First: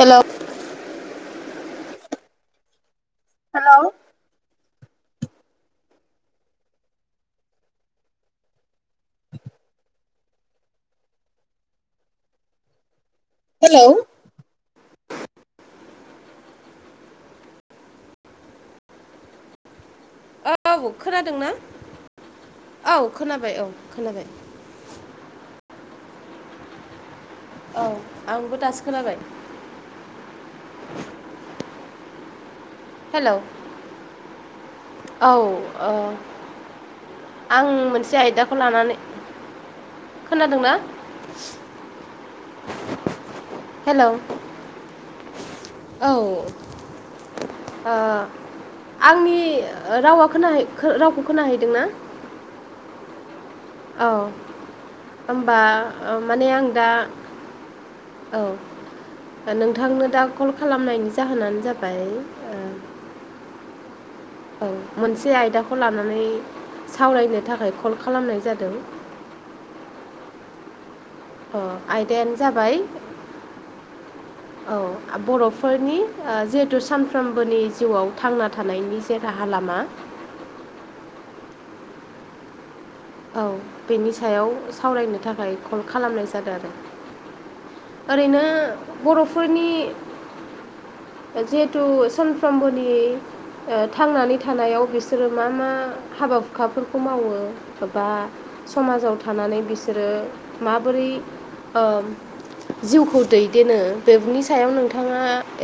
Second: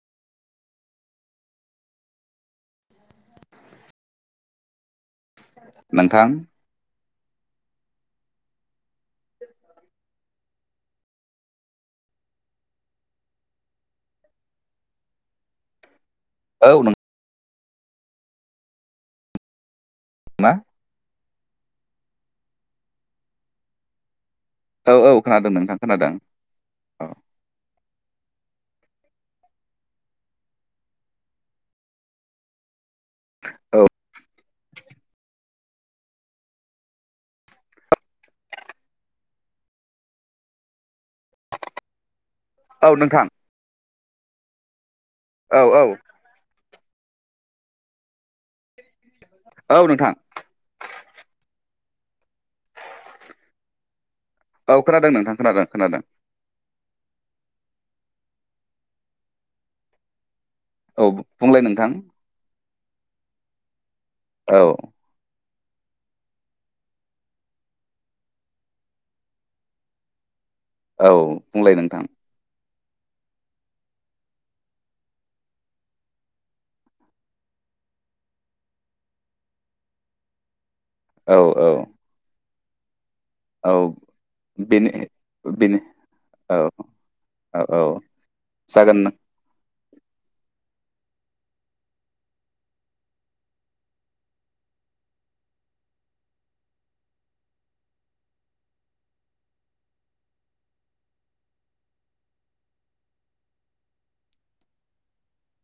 हेल'। [inaudible] Hello. नोंथां। Hello. औ नों ना औ खोनादोंना औ खोनाबाय औ खोनाबाय। औ औ खोनादों नोंथां खोनादों औ। औ आंबो दासो खोनाबाय। हेल' औ औ। आं मोनसे आयदाखौ लानानै खोनादोंना? औ नोंथां हेल'। औ आ आंनि औ नोंथां रावा रावखौ खोनाहैदों ना? [inaudible] औ औ खोनादों नोंथां होमबा खोनादों खोनादों माने आं दा औ नोंथांनो दा कल औ खालामनायनि जाहोनानो बुंलाय नोंथां जाबाय औ मोनसे आयदाखौ खौ लानानै सावरायनो थाखाय कल खालामनाय जादों। औ अ बुंलाय नोंथां आयदायानो जाबाय औ बर'फोरनि जिहेथु सानफ्रोमबोनि जिउआव थांना थानायनि जे राहा लालाम मा? औ औ। औ बेनि सायाव बेनो सावरायनो थाखाय बेनो कल खालामनाय जादों औ आरो औ औ ओरैनो जागोन बर'फोरनि जिहेतु सनफ्रामबोनि थांनानै थानायाव बिसोरो मा मा हाबा हुखाफोरखौ मावो बा समाजाव थानानै बिसोरो माबोरै? जिउखौ दैदेनो बेनि सायाव नोंथाङा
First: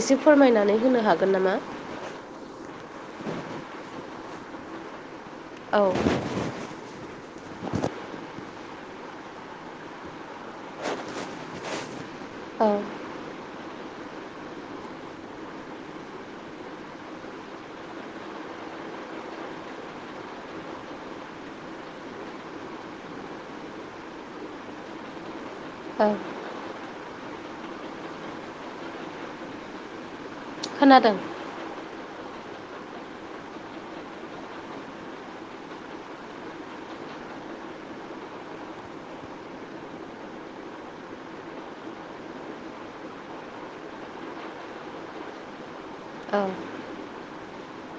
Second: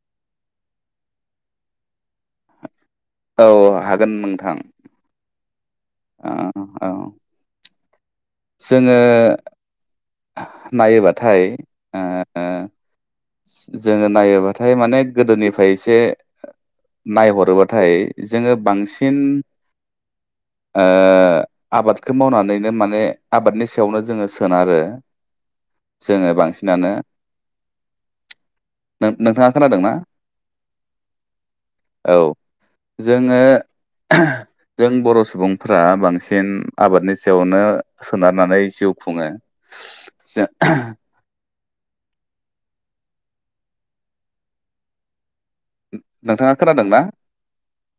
एसे फोरमायनानै होनो हागोन नामा [inaudible] औ हागोन नोंथां। औ ओ औ। जोङो नायोबाथाय औ जोङो नायोबाथाय माने गोदोनिफ्राय एसे नायहरोबाथाय जोङो बांसिन आबादखौ मावनानैनो माने आबादनि सायावनो जोङो सोनारो औ जोङो बांसिनानो नोंथाङा खोनादोंना? खोनादों। औ जोङो जों बर' सुबुंफ्रा बांसिन आबादनि सायावनो सोनारनानै जिउ खुङो। से नोंथाङा खोनादोंना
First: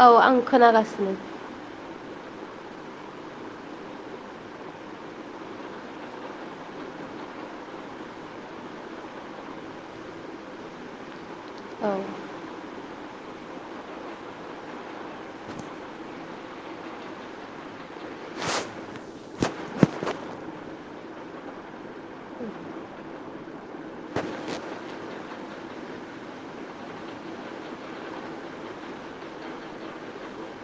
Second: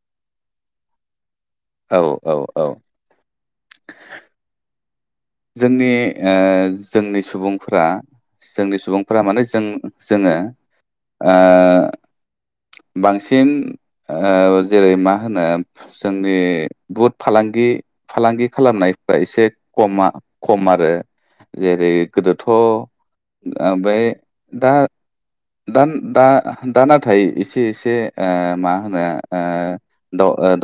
औ औ आं खोनागासिनो औ औ औ। जोंनि जोंनि सुबुंफोरा जोंनि सुबुंफोरा माने जों जोङो औ बांसिन जेरै मा होनो जोंनि भुट फालांगि फालांगि खालामनायफ एसे खमा खम आरो जेरै गोदोथ' ओमफ्राय दा द दा दा नाथाय एसे एसे मा होनो द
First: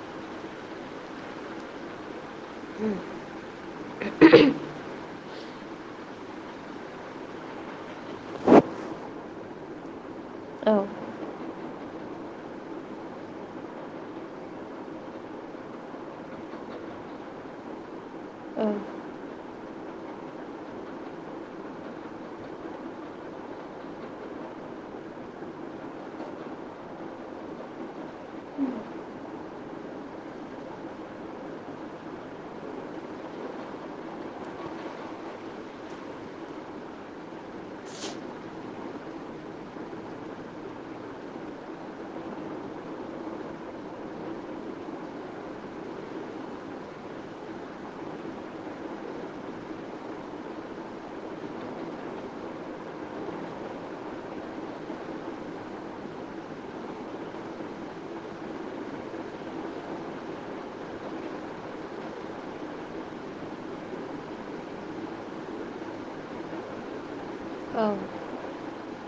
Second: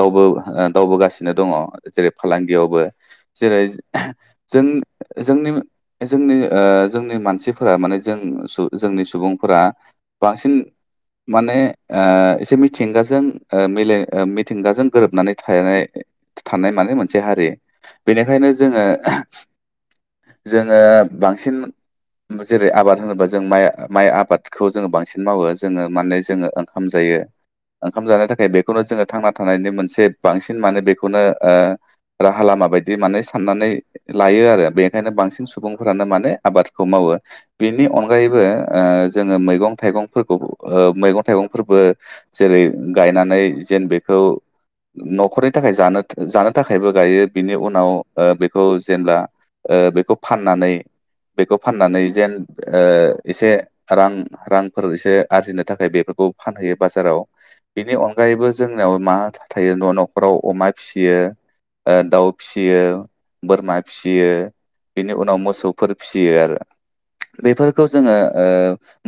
दावगासिनो दङ जेरै फालांगियावबो जेरै जों जोंनि जोंनि जोंनि मानसिफोरा माने जों जोंनि सुबुं फोर बांसिन औ माने एसे मिथिंगाजों मिल मिथिंगाजों गोरोबनानै थानाय थानाय मान मोनसे हारि बेनिखायनो औ जोङो [inaudible] जोङो बांसिन जेरै आबाद होनोबा जों माइ माइ आबादखौ जोङो बांसिन मावो जोङो माने जोङो ओंखाम जायो ओंखाम जानो थाखाय बेखौनो जोङो थांना थानायनि मोनसे बांसिन माने बेखौनोओ राहा लामा बायदि माने साननानै लायो आरो बेनिखायनो बांसिन सुबुंफोरानो माने आबादखौ मावो बेनि अनगायैबो जोङो मैगं थाइगंफोरखौओ मैं थाइगं फोरबो जेरै गायनानै जेन बे खौ न'खरनि थाखाय जानो जानो थाखायबो गायो बिनि उनाव ओ बेखौ जेब्ला ओ बेखौ फाननानै बेखौ फाननानै जेन ओ एसे रां रांफोर एसे आरजिनो थाखाय बेबो खौ फानहैयो बाजाराव बेनि अनगायैबो जोंनयाव मा थायो न' न'खराव अमा फिसियो दाउ फिसियो बोरमा फियो बेनि उनाव मोसौफोर फिसियो आरो। बेफोरखौ जोङो औ ओ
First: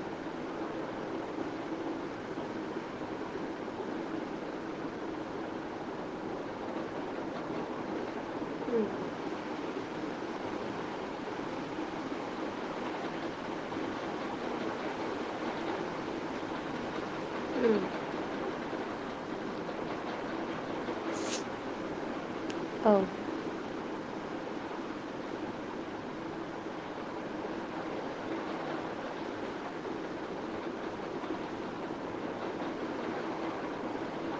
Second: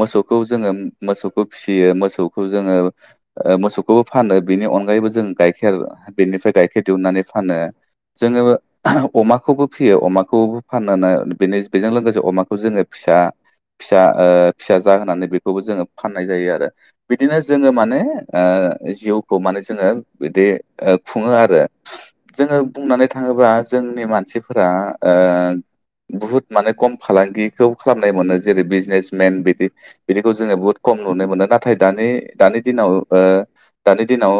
मोसौखौ जोङो मोसौखौ फिसियो मोसौखौ जोङो मोसौखौबो फानो बिनि अनगायै यैबो जों गाइखेर बेनिफ्राय गाइखेर दिहुननानै फानो जोङो अमाखौबो फियो अमाखौबो फानो बेनि बेजों लोगोसे अमाखौ जोङो फिसा फिसा ओ फिसा ज होनानै बेखौबो जोङो फाननाय जायो आरो बिदिनो जोङो माने ओ ओ जिउखौ माने जोङो बिदिओ खुङो आरो। जोङो औ बुंनानै थाङोबा जोंनि मानसिफोरा ओ बुहुत माने खम फालांगिखौ खालामनाय मोनो जेरै बिजनेसमेन बिदि बिदिखौ जोङो बहुत खम खम नुनो मोनो नाथाय दानि दानि दिनाव दानि दिनाव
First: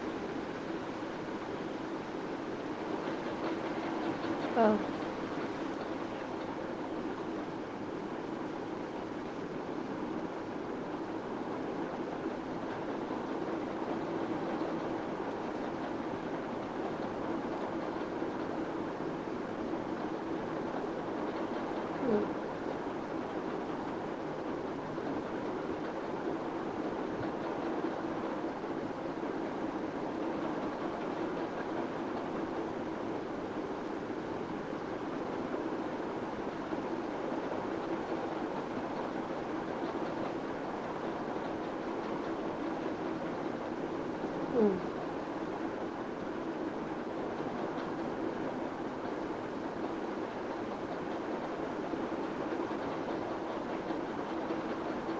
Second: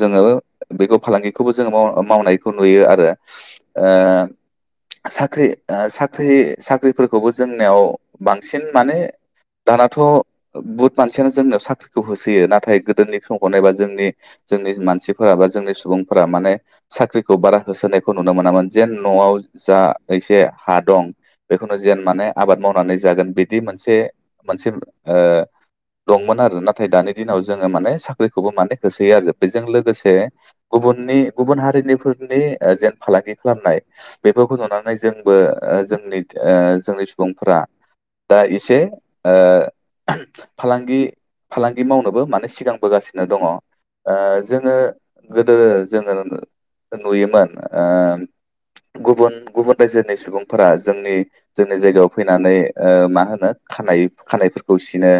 जोङो बेखौ फालांगिखौबो जोङो मावनायखौ नुयो आरो। ओ साख्रि ओ साख्रि साख्रिफोरखौबो जोंनियाव बांसिन माने दानाथ' बुहुत मानसियानो जोंनियाव साख्रिखौ होसोयो नाथाय गोदोनि समखौ नायबा जोंनि जोंनि मानसिफोरा बा जोंनि सुबुंफोरा माने साख्रिखौ बारा होसोनायखौ खौ नुनो मोनामोन जे न'आव जा एसे हा दं बेखौनो जेन माने आबाद मावनानै जागोन बिदि मोनसे मोनसे ओ दंमोन आरो नाथाय दानि दिनाव जोङो माने साख्रिखौबो माने होसोयो आरो बेजों लोगोसे गुबुन गुबुननि गुबुन हारिनिफोरनि जेन फालांगि खालामनाय बेफोरखौ नुनानै जोंबो जोंनि ओ जोंनि सुबुंफोरा दा एसे ओ फालांगि फालांगि मावनोबो माने सिगांबोगासिनो दङ। ओ जोङो गोदो जोङो नुयोमोन ओ [inaudible] गुबुन गुबुन रायजोनि सुबुंफोरा जोंनि जोंनि जायगायाव फैनानै ओ मा होनो खानाय खानायफोरखौ सिनो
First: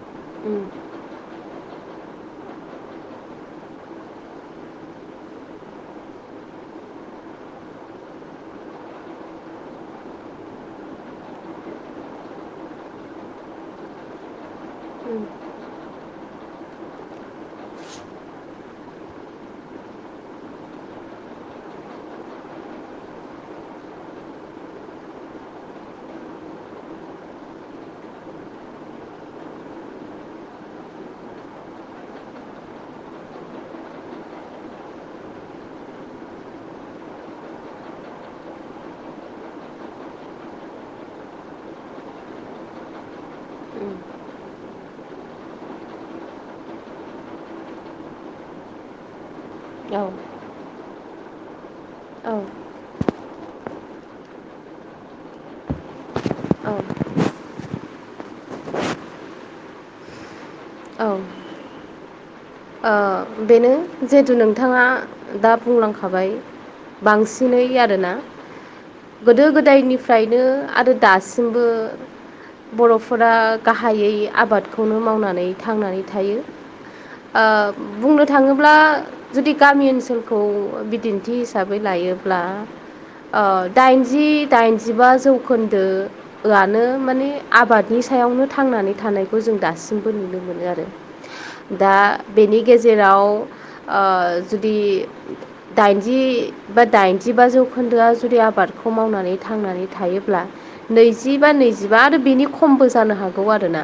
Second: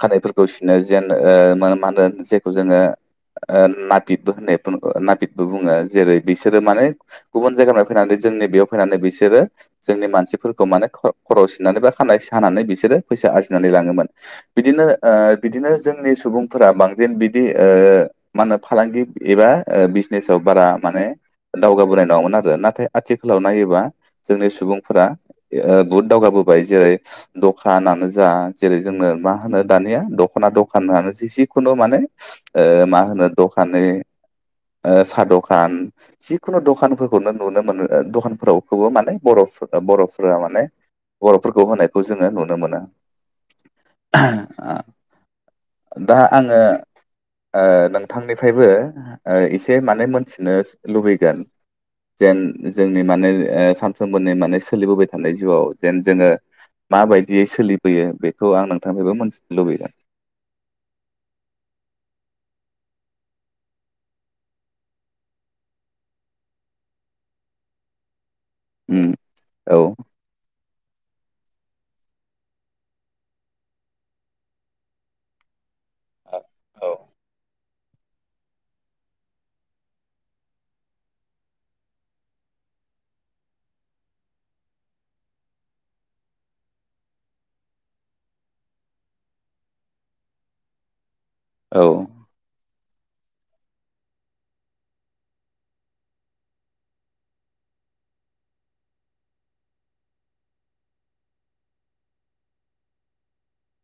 खानायफोरखौ उम सिनो जेन ओ मा होनो जेखौ जोंओ ओ नाफिदबो होननाय नाफिदबो बुङो जेरै बिस माने गुबुन जायगानिफाय फैनानै जोंनि बेयाव फैनानै बिसोरो जोंनि मानसिफोरखौ मान ख' खर' सिननानैनानै बा खानाय हानानै बिसोरो फैसा आरजिनानै लांओमोन ओ बिदिनो जोंनि सुबुं फोरा बांसिन बिदि ओ मा होनो फालांगि एबा बिजनेसाव बारा माने दावगाबोनाय नङामोन आरो नाथाय आथिखालाव नायोबा जोंनि सुबुंफोरा बहुत दावगाबो बाय जेरै दखानानो जा जेरै जोंनो मा होनो दानिया दखना दखानानो जिखुनु माने ओ मा होनो दखान साहा दखान जिखुनु दखानफोरखौनो नुनो मोनो दखानफोरावखौबो माने बर' बर'फोरा माने बर'फोरखौ होनायखौ जोङो नुनो मोनो। दा आङो ओ नोंथांनिफ्रायबो ओ एसे औ माने मोनथिनो लुबैगोन। औ जेन जोंनि माने ओ सानफ्रोमबोनि माने सोलिबोबाय थानाय जिउआव जेन जोङो माबायदियै सोलिबोयो बेखौ आं नोंथांनिबो मोनथिनो लुबैदों। औ। ओ बेनो जिहेथु नोंथाङा दा बुंलांखाबाय बांसिनै आरोना उम गोदो औ गोदायनिफ्रायनो आरो दासिम बो बर'फोरा गाहायै आबादखौनो मावनानै थांनानै थायो। औ ओ बुंनो थाङोब्ला जुदि गामि ओनसोलखौ बिदिन्थि हिसाबै लायोब्ला दा ओ दाइनजि दाइनजिबा जौखोन्दोआनो माने आबादनि सायावनो थांनानै थानायखौ जों दासिमबो नुनो मोनो आरो औ दा नि गेजेराव ओ जुदि दाइनजि बा दाइनजि बा जौखोन्दोआ जुदि आबाद खौ मावनानै थांनानै थायोब्ला नैजिबा नैजिबा आरो बेनि खमबो जानो हागौ आरोना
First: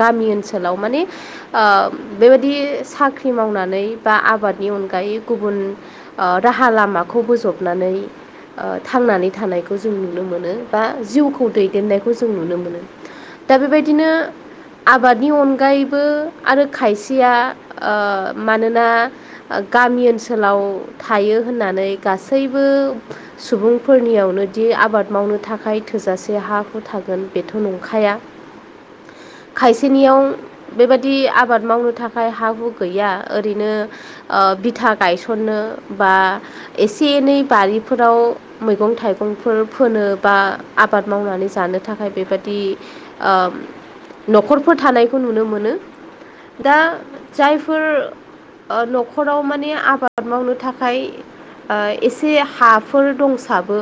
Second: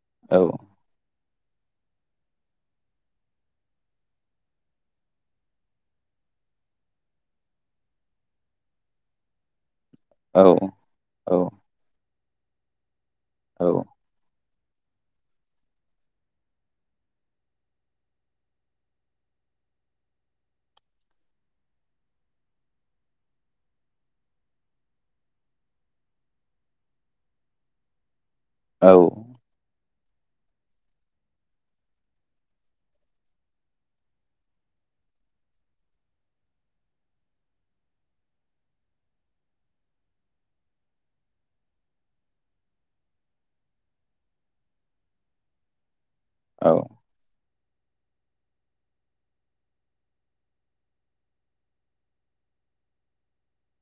गामि औ ओनसोलाव माने ओ बेबायदि साख्रि मावनानै बा आबादनि अनगायै गुबुन ओ राहा लामाखौ बोजबनानै नानै थांनानै थानायखौ खौ जों नुनो मोनो औ बा जिउखौ दैदेननायखौ जों नुनो मोनो। दा औ बेबायदिनो आबादनि अनगायैबो आरो खायसेया ओ मानोना गामि ओनसोलाव थायो होननानै गासैबो बो सुबुंफोरनियावनो दि आबाद मावनो थाखाय थोजासे हाखौ थागोन बेथ' नङा अखाया। औ। बिनियाव बेबायदि आबाद मावनो थाखाय हा हु गैया ओरैनो ओ बिथा गायसनो बा एसे एनै बारिफोराव मैगं थाइगंफोर फोनो बा आबाद मावनानै जानो थाखाय बेबाय दि ओ न'खरफोर थानायखौ नुनो मोनो औ दा जायफोर ओ न'खराव माने आबाद मावनो थाखाय ओ एसे हाफोर दंसाबो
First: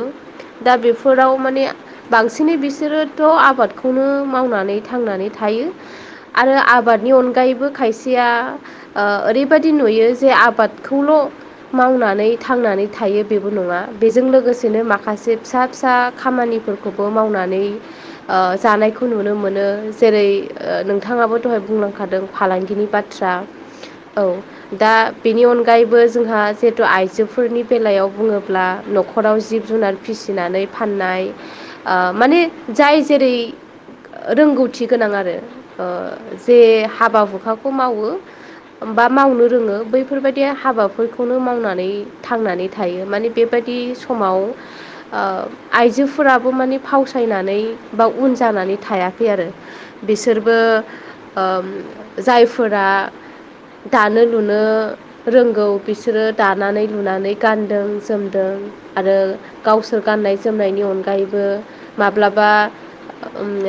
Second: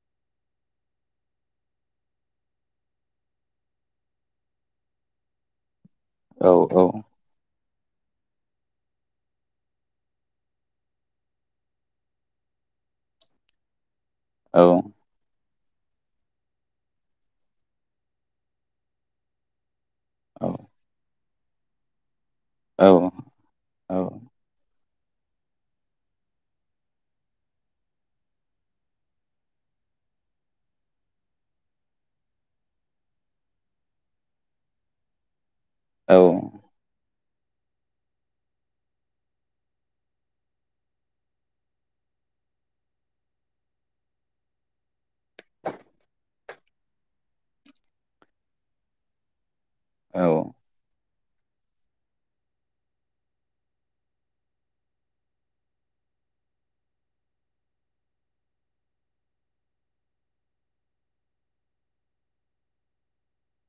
दा बेफोराव माने बांसिनै बिसोरोथ' आबादखौनो मावनानै थांनानै थायो। औ आरो आबादनि अनगायैबो खायसेया ओ ओरैबायदि नुयो जे आबादखौल' मावनानै थांनानै थायो बेबो नङा बेजों औ लोगोसेनो माखासे फिसा फिसा खामानिफोरखौबो मावनानै ओ जानायखौ नुनो मोनो जेरै ओ औ नोंथाङाबो दहाय बुंलांखादों औ फालांगिनि बाथ्रा औ ‌। दा बेनि अनगायैबो जोंहा जिहेथु आइजोफोरनि बेलायाव बुङोब्ला न'खराव जिब ज जुनार फिसिनानै फाननाय ओ माने जाय जेरै रोंगौथि गोनां आरो ओ औ जे हाबा हुखाखौ मावो बा मावनो रोङो बैफोरबायदि हाबाफोरखौनो मावनानै थांनानै थायो माने बेबायदि दि समाव ओ आइजोफोराबो माने फावसायनानै बा उन जाना नानै थायाखै आरो औ बिसोरबो ओ जायफोरा दानो लुनो रोंगौ बिसोरो दानानै लुनानै गानदों जोमदों आरो गावसोर गाननाय जोमनायनि अनगायैबो माब्लाबा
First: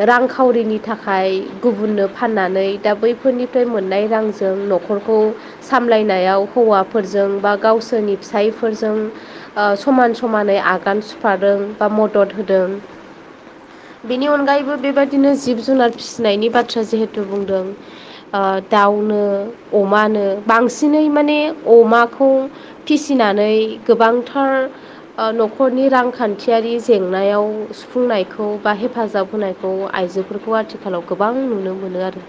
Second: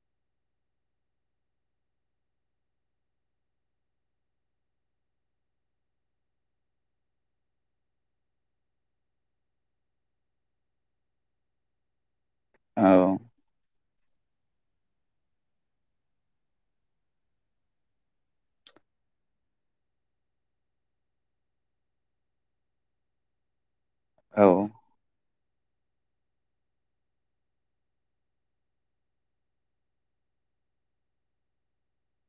रांखावरिनि थाखाय गुबुननो फाननानै दा बैफोरनि फ्राय मोननाय रांजों न'खरखौ सामलायनायाव हौवाफोरजों बा गावसोरनि फिसाय फोरजों ओ समान समानै आगान सुरफादों बा मदद होदों। बेनि अनगायैबो बेबादिनो जिब जुनार फिसिनायनि बाथ्रा जिहेथु बुंदों ओ दाउनो अमानो बांसिनै माने अमाखौ फिसिनानै नानै औ गोबांथार ओ नखर न'खरनि रांखान्थियारि जेंनायाव सुफुंनायखौ बा हेफाजाब होनायखौ आइजोफोरखौ आथिखालाव गोबां नुनो मोनो आरो।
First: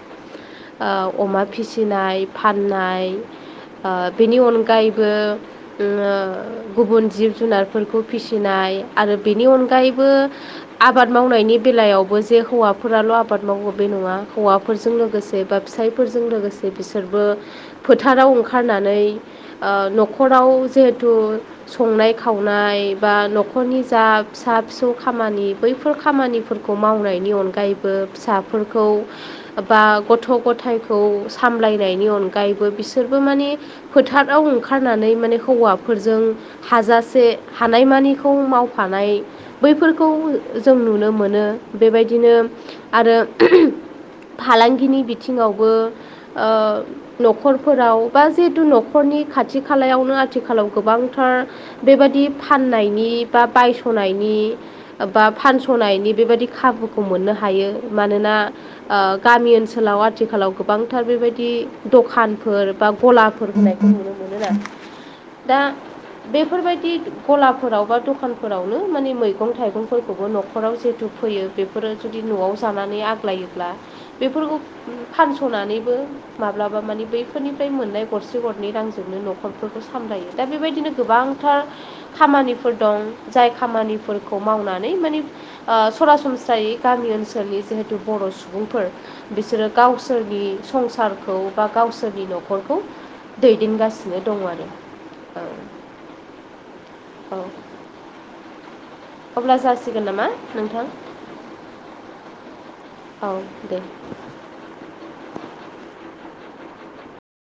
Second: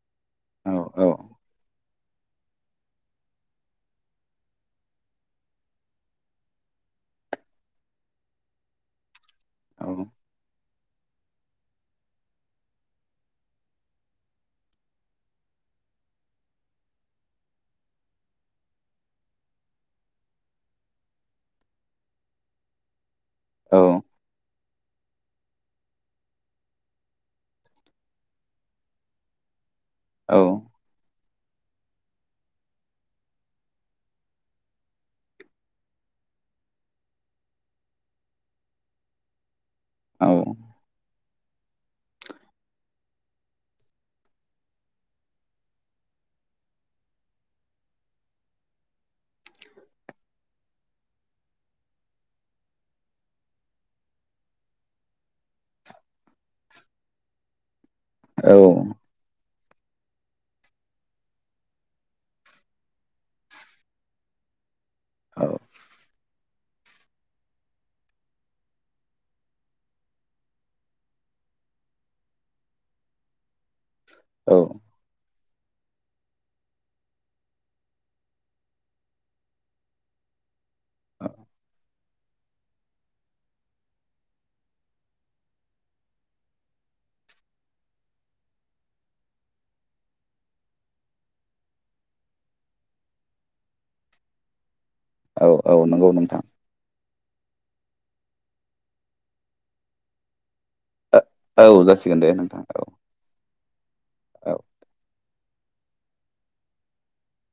ओ अमा फिसिनाय फाननाय ओ बेनि अनगायैबो ओ गुबुन जिब जुनारफोरखौ फिसिनाय आरो बेनि अनगायैबो आबाद मावनायनि बेलायावबो जे हौवाफोराल' आबाद मावो बे नङा हौवाफोरजों लोगोसे बा फिसायफोरजों लोगोसे बिसोरबो फोथाराव ओंखारनानै ओ न'खराव खौ जिहेथु संनाय खावनाय बा न'ख'रनि जा फिसा फिसौ खामानि बैफोर खामानिफोरखौ मावनायनि अनगायैबो फिसाफोरखौ बा गथ' औ गथायखौ सामलायनायनि अनगायैबो बिसोरबो माने फोथाराव ओंखारनानै माने हौवाफोरजों हाजासे हानायमानिखौ मावफानाय बैफोरखौ जों नुनो मोनो। बेबायदिनो आरो फालांगिनि बि आथिङावबो ओ न'खरफोराव बा जिहेतु न'खरनि खाथि खालायावनो आथिखालाव गोबांथार बेबायदि फाननायनि बा बायस'नायनि बा फानस'नायनि बेबायदि खाबुखौ मोननो हायो मानोना गामि ओनसोलाव आथिखालाव गोबांथार बेबायदि दखानफोर बा गलाफोर होनायखौ नुनो मोनो आरो। दा बेफोरबायदि गलाफोराव बा दखानफोरावनो माने मैगं थाइगंफोरखौबो न'खराव जिहेथु फैयो बेफोरो जुदि न'आव जानानै आग्लायोब्ला औ बेफोरखौ फानस'नानैबो माब्लाबा मानिे बैफोरनिफ्राय मोननाय गरसे गरनै रांजोंनो न'खरफोरखौ सामलायो। दा बेबायदिनो गोबांथार खामानिफोर दं जाय खामानिफोरखौ मावनानै माने ओ सरासनस्रायै गामि ओनसोलनि जिहेथु बर' सुबुंफोर बिसोरो गावसोरनि संसारखौ बा गावसोरनि न'खरखौ दैदेनगासिनो दं आरो। औ औ नंगौ नोंथां। औ अब्ला जासिगोन नामा नोंथां? औ जासिगोन दे नोंथां औ औ।